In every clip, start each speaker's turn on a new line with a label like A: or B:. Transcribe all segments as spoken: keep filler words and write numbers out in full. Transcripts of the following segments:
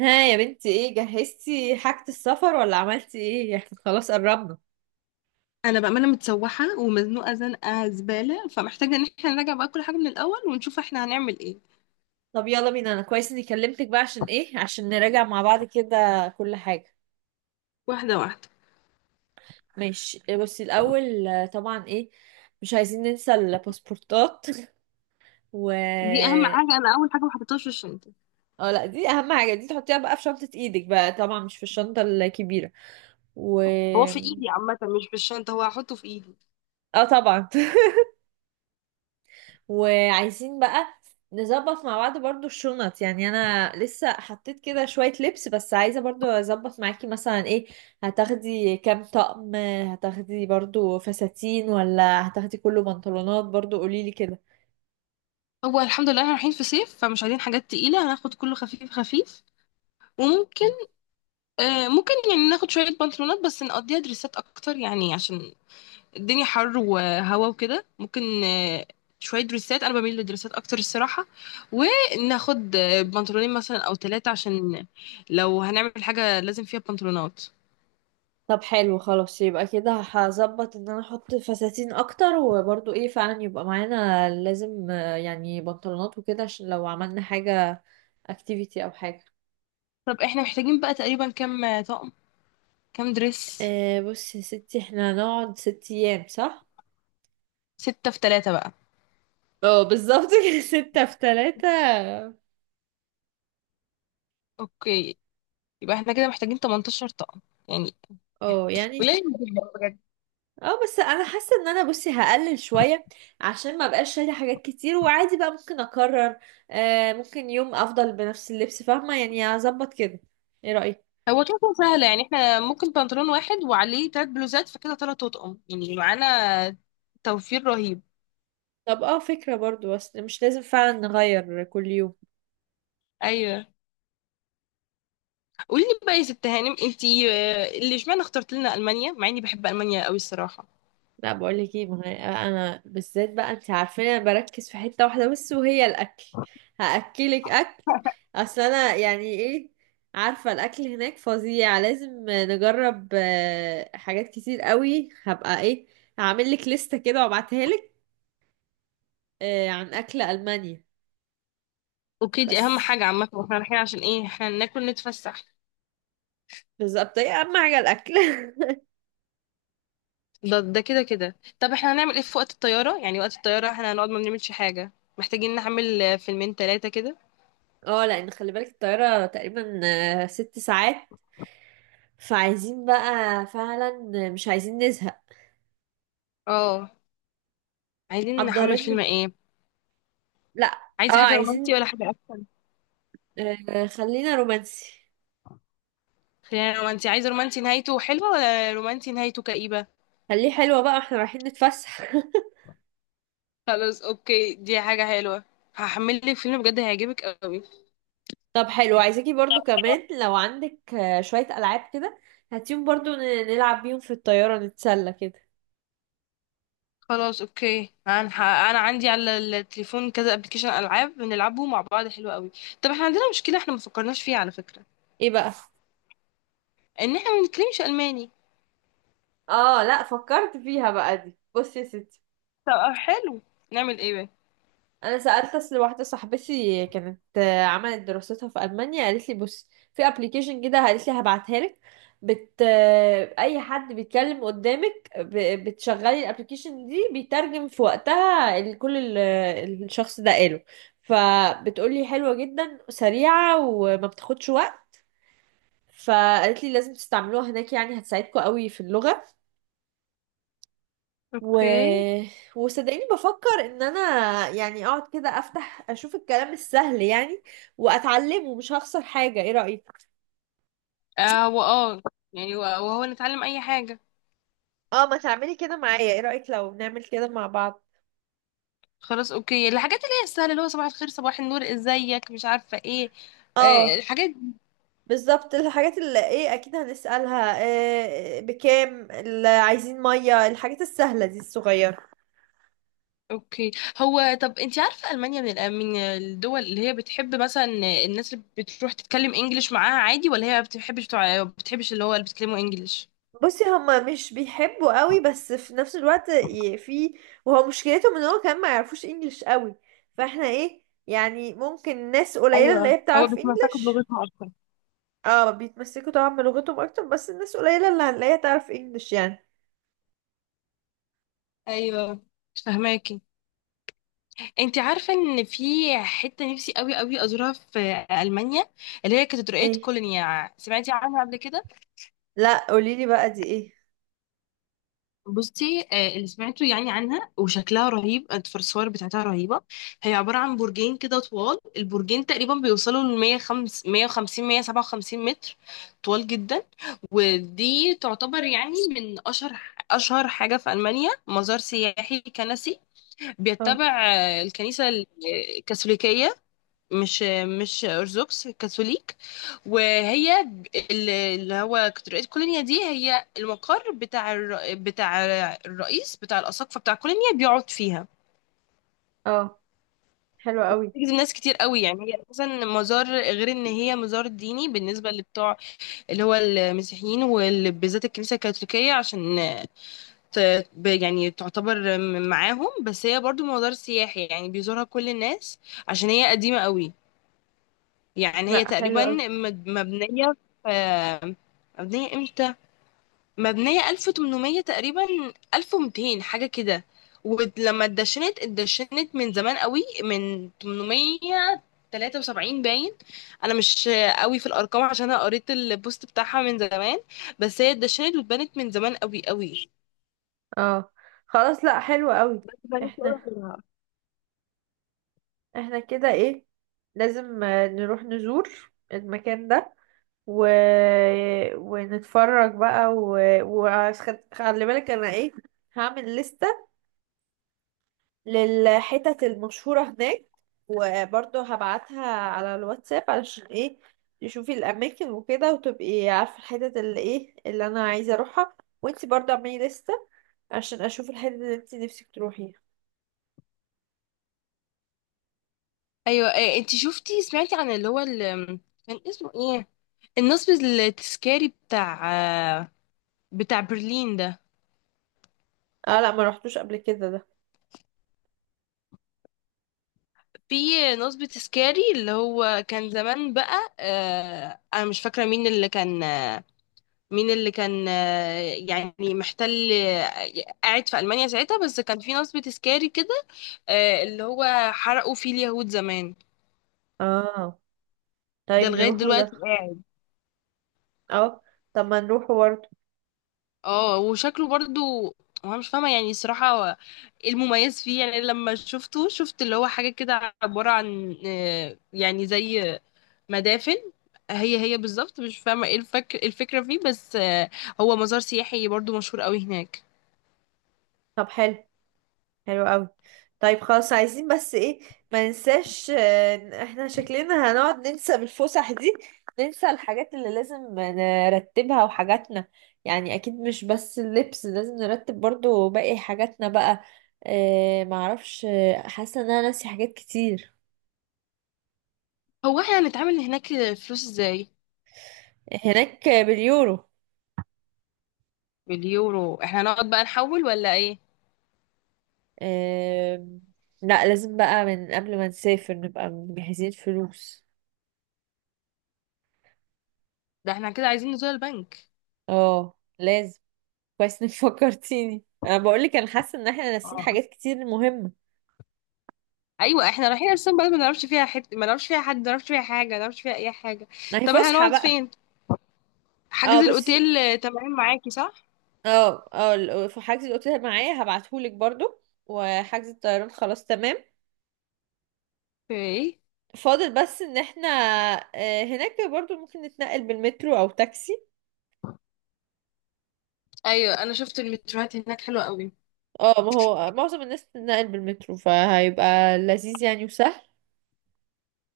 A: ها يا بنتي، ايه جهزتي حاجة السفر ولا عملتي ايه؟ احنا خلاص قربنا.
B: انا بقى، انا متسوحه ومزنوقه زنقه زباله، فمحتاجه ان احنا نراجع بقى كل حاجه من الاول ونشوف احنا هنعمل ايه.
A: طب يلا بينا، انا كويس اني كلمتك بقى، عشان ايه؟ عشان نراجع مع بعض كده كل حاجة.
B: واحده واحده.
A: ماشي، إيه، بصي الاول، آه، طبعا ايه. مش عايزين ننسى الباسبورتات. و
B: دي اهم حاجه، انا اول حاجه ما حطيتهاش في الشنطه.
A: اه، لا دي اهم حاجة، دي تحطيها بقى في شنطة ايدك بقى، طبعا مش في الشنطة الكبيرة. و
B: هو في ايدي عامه، مش في الشنطه، هو هحطه في ايدي.
A: اه، طبعا. وعايزين بقى نظبط مع بعض برضو الشنط، يعني انا لسه حطيت كده شوية لبس، بس عايزة برضو اظبط معاكي مثلا، ايه هتاخدي كام طقم؟ هتاخدي برضو فساتين ولا هتاخدي كله بنطلونات؟ برضو قوليلي كده.
B: هو الحمد لله احنا رايحين في صيف فمش عايزين حاجات تقيله، هناخد كله خفيف خفيف. وممكن،
A: مم.
B: آه ممكن يعني ناخد شويه بنطلونات بس نقضيها دريسات اكتر يعني عشان الدنيا حر وهوا وكده ممكن. آه، شوية دريسات، أنا بميل للدريسات أكتر الصراحة. وناخد آه، بنطلونين مثلا أو ثلاثة عشان لو هنعمل حاجة لازم فيها بنطلونات.
A: طب، حلو خلاص، يبقى كده هظبط ان انا احط فساتين اكتر، وبرضو ايه فعلا يبقى معانا لازم آه، يعني بنطلونات وكده، عشان لو عملنا حاجة اكتيفيتي او حاجة.
B: طب احنا محتاجين بقى تقريبا كام طقم؟ كام دريس؟
A: آه، بصي يا ستي، احنا هنقعد ست ايام، صح؟
B: ستة في ثلاثة بقى.
A: اه، بالظبط كده. ستة في تلاتة.
B: أوكي، يبقى احنا كده محتاجين 18 طقم، يعني
A: اه، يعني.
B: قليل جدا بجد.
A: اه، بس انا حاسة ان انا، بصي، هقلل شوية عشان ما بقاش شايلة حاجات كتير، وعادي بقى ممكن اكرر، آه ممكن يوم افضل بنفس اللبس، فاهمة؟ يعني هظبط كده. ايه رأيك؟
B: هو كده كده سهلة يعني، احنا ممكن بنطلون واحد وعليه تلات بلوزات فكده تلات أطقم يعني معانا، توفير رهيب.
A: طب، اه فكرة برضو، بس مش لازم فعلا نغير كل يوم.
B: أيوه. قولي لي بقى يا ست هانم، انتي آه، اللي اشمعنى اخترت لنا المانيا، مع اني بحب المانيا قوي الصراحه.
A: لا، بقول لك ايه، ما انا أنا بالذات بقى، انت عارفين انا بركز في حته واحده بس وهي الاكل. هاكلك اكل. اصل انا يعني ايه، عارفه الاكل هناك فظيع، لازم نجرب آه، حاجات كتير قوي، هبقى ايه، هعمل لك لسته كده وابعتها لك، آه، عن اكل المانيا.
B: اوكي، دي اهم
A: بس
B: حاجه عامه، واحنا رايحين عشان ايه؟ احنا ناكل نتفسح.
A: بالظبط، ايه اهم حاجه؟ الاكل.
B: ده ده كده كده. طب احنا هنعمل ايه في وقت الطياره؟ يعني وقت الطياره احنا هنقعد ما بنعملش حاجه، محتاجين نعمل آه، فيلمين ثلاثه كده.
A: اه، لان خلي بالك الطياره تقريبا آه، ست ساعات، فعايزين بقى فعلا مش عايزين نزهق.
B: اه، عايزين نحمل فيلم
A: حضر.
B: ايه؟
A: لا. اه،
B: عايزه حاجه رومانتي
A: عايزين،
B: ولا حاجه اكشن؟
A: آه خلينا رومانسي.
B: خلينا رومانتي. عايزه رومانتي نهايته حلوه ولا رومانتي نهايته كئيبه؟
A: خليه حلوة بقى، احنا رايحين نتفسح.
B: خلاص اوكي، دي حاجه حلوه. هحمل لك فيلم بجد هيعجبك قوي.
A: طب حلو، عايزاكي برضو كمان لو عندك آه، شوية ألعاب كده، هاتيهم برضو ن- نلعب بيهم في الطيارة نتسلى كده.
B: خلاص اوكي، انا ح- انا عندي على التليفون كذا ابلكيشن العاب بنلعبه مع بعض حلو قوي. طب احنا عندنا مشكله احنا ما فكرناش فيها على فكره،
A: ايه بقى؟
B: ان احنا ما بنتكلمش الماني.
A: اه، لا فكرت فيها بقى، دي بصي يا ستي.
B: طب حلو، نعمل ايه بقى؟
A: انا سالت اصل واحده صاحبتي كانت آه، عملت دراستها في المانيا، قالت لي بص، في ابلكيشن كده، قالت لي هبعتها لك، بت آه، اي حد بيتكلم قدامك ب... بتشغلي الابلكيشن دي بيترجم في وقتها، ال- كل ال... الشخص ده قاله. فبتقولي حلوه جدا، سريعه وما بتاخدش وقت. فقالت لي لازم تستعملوها هناك، يعني هتساعدكم قوي في اللغه. و...
B: اوكي.
A: وصدقيني بفكر ان انا يعني اقعد كده افتح اشوف الكلام السهل، يعني واتعلمه، مش هخسر حاجة. ايه رأيك؟
B: اه واه، يعني و- وهو نتعلم اي حاجه.
A: اه، ما تعملي كده معايا، ايه رأيك لو نعمل كده مع بعض؟
B: خلاص اوكي، الحاجات اللي هي السهله، اللي هو صباح الخير صباح النور ازيك مش عارفه ايه، آه،
A: اه،
B: الحاجات.
A: بالظبط الحاجات اللي ايه، اكيد هنسألها إيه، بكام، اللي عايزين مية، الحاجات السهلة دي الصغيرة.
B: اوكي. هو طب انت عارفه المانيا من الأ- من الدول اللي هي بتحب مثلا الناس اللي بتروح تتكلم انجليش معاها عادي، ولا هي ما بتحبش، بتوع بتحبش اللي هو اللي بيتكلموا انجليش؟
A: بصي، هما مش بيحبوا قوي، بس في نفس الوقت ي- في وهو مشكلتهم ان هو كمان ما يعرفوش انجليش قوي، فاحنا ايه يعني ممكن ناس قليلة اللي
B: ايوه،
A: هي
B: هو
A: بتعرف
B: بيتمسكوا
A: انجليش.
B: بلغتهم اكتر.
A: اه، بيتمسكوا طبعا بلغتهم اكتر، بس الناس قليلة اللي هنلاقيها تعرف انجليش يعني.
B: ايوه. مش فاهماكي. انت عارفه ان في حته نفسي قوي قوي ازورها في المانيا، اللي هي كاتدرائيه
A: ايه،
B: كولونيا، سمعتي عنها قبل كده؟
A: لا قوليلي بقى، دي ايه؟
B: بصي، آه، اللي سمعته يعني عنها وشكلها رهيب، الصور بتاعتها رهيبة. هي عبارة عن برجين كده طوال، البرجين تقريبا بيوصلوا ل مية وخمسين مية سبعة وخمسين متر، طوال جدا. ودي تعتبر يعني من أشهر أشهر حاجة في ألمانيا، مزار سياحي كنسي،
A: اه،
B: بيتبع آه، الكنيسة الكاثوليكية. مش مش ارثوذكس، كاثوليك. وهي ب- ال- اللي هو كاتدرائية كولينيا دي هي المقر بتاع الر... بتاع الرئيس بتاع الاساقفه بتاع كولينيا بيقعد فيها.
A: اه، حلو قوي.
B: بيجذب ناس كتير قوي، يعني هي اساسا مزار، غير ان هي مزار ديني بالنسبه لبتوع اللي هو المسيحيين وبالذات الكنيسه الكاثوليكيه، عشان ت... ب- يعني تعتبر م- معاهم، بس هي برضو مزار سياحي يعني بيزورها كل الناس، عشان هي قديمه قوي. يعني هي
A: لا، حلو
B: تقريبا
A: قوي.
B: مد- مبنية في، مبنية امتى؟ مبنية ألف وتمنمية تقريبا، ألف ومئتين حاجة كده. ولما اتدشنت اتدشنت من زمان قوي، من تمنمية وتلاتة وسبعين باين. انا مش قوي في الارقام عشان انا قريت البوست بتاعها من زمان، بس هي اتدشنت واتبنت من زمان قوي قوي.
A: اه، خلاص. لا، حلو قوي.
B: بنت
A: احنا
B: أولها.
A: احنا كده ايه، لازم آه، نروح نزور المكان ده، و... ونتفرج بقى وخلي و... وخد... خلي بالك انا ايه، هعمل لستة للحتت المشهورة هناك، وبرضه هبعتها على الواتساب، علشان ايه؟ تشوفي الاماكن وكده، وتبقي عارفة الحتت اللي ايه اللي انا عايزة اروحها. وانتي برضه اعملي لستة عشان اشوف الحتت اللي انتي نفسك تروحيها.
B: ايوه، إيه، انت شفتي سمعتي عن اللي هو ال- كان اسمه ايه، النصب التذكاري بتاع بتاع برلين ده؟
A: اه، لا ما رحتوش قبل كده ده.
B: في نصبة سكاري اللي هو كان زمان بقى، آه انا مش فاكره مين اللي كان آه مين اللي كان آه يعني محتل، آه، قاعد في المانيا ساعتها، بس كان في نصبة سكاري كده. آه، اللي هو حرقوا فيه اليهود زمان.
A: اه.
B: ده
A: طيب
B: لغايه
A: نروحوا
B: دلوقتي
A: ده.
B: قاعد.
A: اه. طب ما نروحوا برضه.
B: اه، وشكله برضو، وانا مش فاهمه يعني الصراحه هو ايه المميز فيه؟ يعني لما شفته شفت اللي هو حاجه كده عباره عن، آه يعني زي مدافن. هي هي بالظبط، مش فاهمة ايه الفك... الفكرة فيه، بس آه، هو مزار سياحي برضو مشهور قوي هناك.
A: طب حلو. حلو قوي. طيب خلاص، عايزين بس ايه، ما ننساش آه، إن احنا شكلنا هنقعد ننسى بالفسح دي، ننسى الحاجات اللي لازم نرتبها وحاجاتنا. يعني اكيد مش بس اللبس، لازم نرتب برضو باقي حاجاتنا بقى. اه، معرفش، آه، حاسه ان انا ناسي حاجات كتير.
B: هو احنا هنتعامل هناك فلوس ازاي؟
A: هناك باليورو.
B: باليورو. احنا هنقعد بقى نحول ولا ايه؟
A: اه، لا لازم بقى من قبل ما نسافر نبقى مجهزين فلوس.
B: ده احنا كده عايزين نزور البنك.
A: اه، لازم. كويس انك فكرتيني، انا بقول لك انا حاسه ان احنا ناسيين
B: اه،
A: حاجات كتير مهمه.
B: ايوه، احنا رايحين اصلا بلد ما نعرفش فيها حته، ما نعرفش فيها حد، ما نعرفش فيها حاجه، ما نعرفش فيها اي حاجه.
A: ما هي
B: طب احنا
A: فسحه
B: نقعد
A: بقى.
B: فين؟
A: اه،
B: حجز
A: بصي،
B: الاوتيل آه، تمام معاكي صح؟
A: اه، اه، ال- آه، في حجز الاوتيل معايا، هبعتهولك برضو، وحجز الطيران خلاص تمام.
B: في ايه؟
A: فاضل بس ان احنا آه، هناك برضو ممكن نتنقل بالمترو او تاكسي.
B: ايوه، انا شفت المتروهات هناك حلوه قوي.
A: اه، ما هو معظم الناس بتتنقل بالمترو، فهيبقى لذيذ يعني وسهل.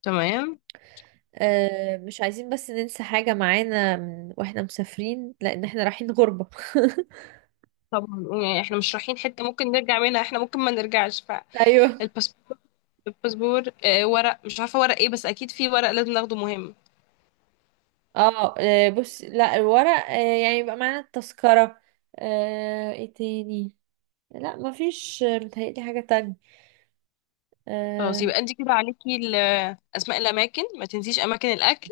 B: تمام.
A: آه، مش عايزين بس ننسى حاجه معانا من- واحنا مسافرين، لان احنا رايحين غربه.
B: طب يعني احنا مش رايحين حته ممكن نرجع منها، احنا ممكن ما نرجعش.
A: ايوه.
B: الباسبور، الباسبور آه، ورق، مش عارفه ورق ايه، بس اكيد في ورق لازم ناخده مهم.
A: اه، آه، بص، لا الورق، آه، يعني يبقى معانا التذكرة، آه، ايه تاني؟ لا مفيش، آه، متهيألي حاجة تانية.
B: خلاص،
A: اه.
B: يبقى انت كده عليكي ال- اسماء الاماكن، ما تنسيش اماكن الاكل،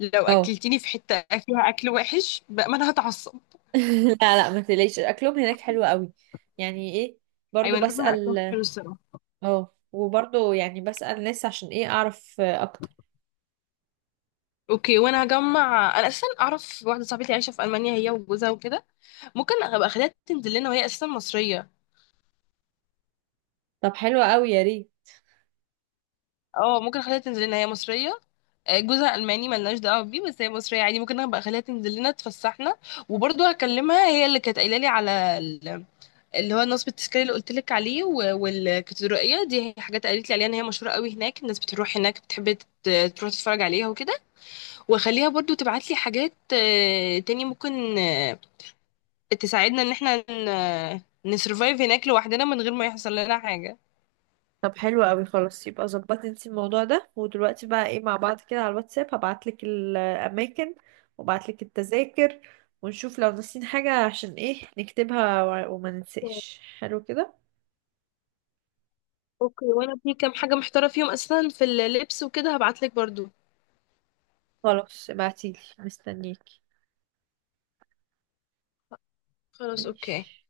B: لو
A: آه.
B: اكلتيني في حته فيها اكل وحش بقى ما انا هتعصب.
A: لا، لا، ما تقلقيش اكلهم هناك حلو قوي، يعني ايه، برضو
B: ايوه، انا باكل اكلهم
A: بسأل.
B: حلو الصراحه.
A: اه، وبرضو يعني بسأل ناس، عشان ايه؟ اعرف آه، اكتر.
B: اوكي، وانا هجمع، انا اساسا اعرف واحده صاحبتي عايشه في المانيا هي وجوزها وكده، ممكن ابقى اخليها تنزل لنا وهي اساسا مصريه.
A: طب حلو قوي، يا ريت.
B: اه، ممكن اخليها تنزل لنا، هي مصريه، آه، جوزها الماني ملناش دعوه بيه، بس هي مصريه عادي، ممكن ابقى اخليها تنزل لنا تفسحنا. وبرضه هكلمها، هي اللي كانت قايله لي على ال- اللي هو نصب التذكاري اللي قلت لك عليه، و- والكاتدرائيه دي، هي حاجات قالت لي عليها ان هي مشهوره قوي هناك، الناس بتروح هناك بتحب تت- تروح تتفرج عليها وكده. واخليها برضه تبعت لي حاجات آه، تاني، ممكن آه، تساعدنا ان احنا ن- نسرفايف هناك لوحدنا من غير ما يحصل لنا حاجه.
A: طب حلو قوي. خلاص يبقى ظبطي انتي الموضوع ده، ودلوقتي بقى ايه مع بعض كده على الواتساب هبعتلك الاماكن، وابعتلك التذاكر، ونشوف لو ناسيين حاجة عشان ايه نكتبها و- وما ننساش، حلو كده.
B: اوكي، وانا في كام حاجة محتارة فيهم اصلا في اللبس وكده، هبعتلك برضو.
A: خلاص ابعتيلي، مستنيكي.
B: خلاص اوكي.
A: ماشي.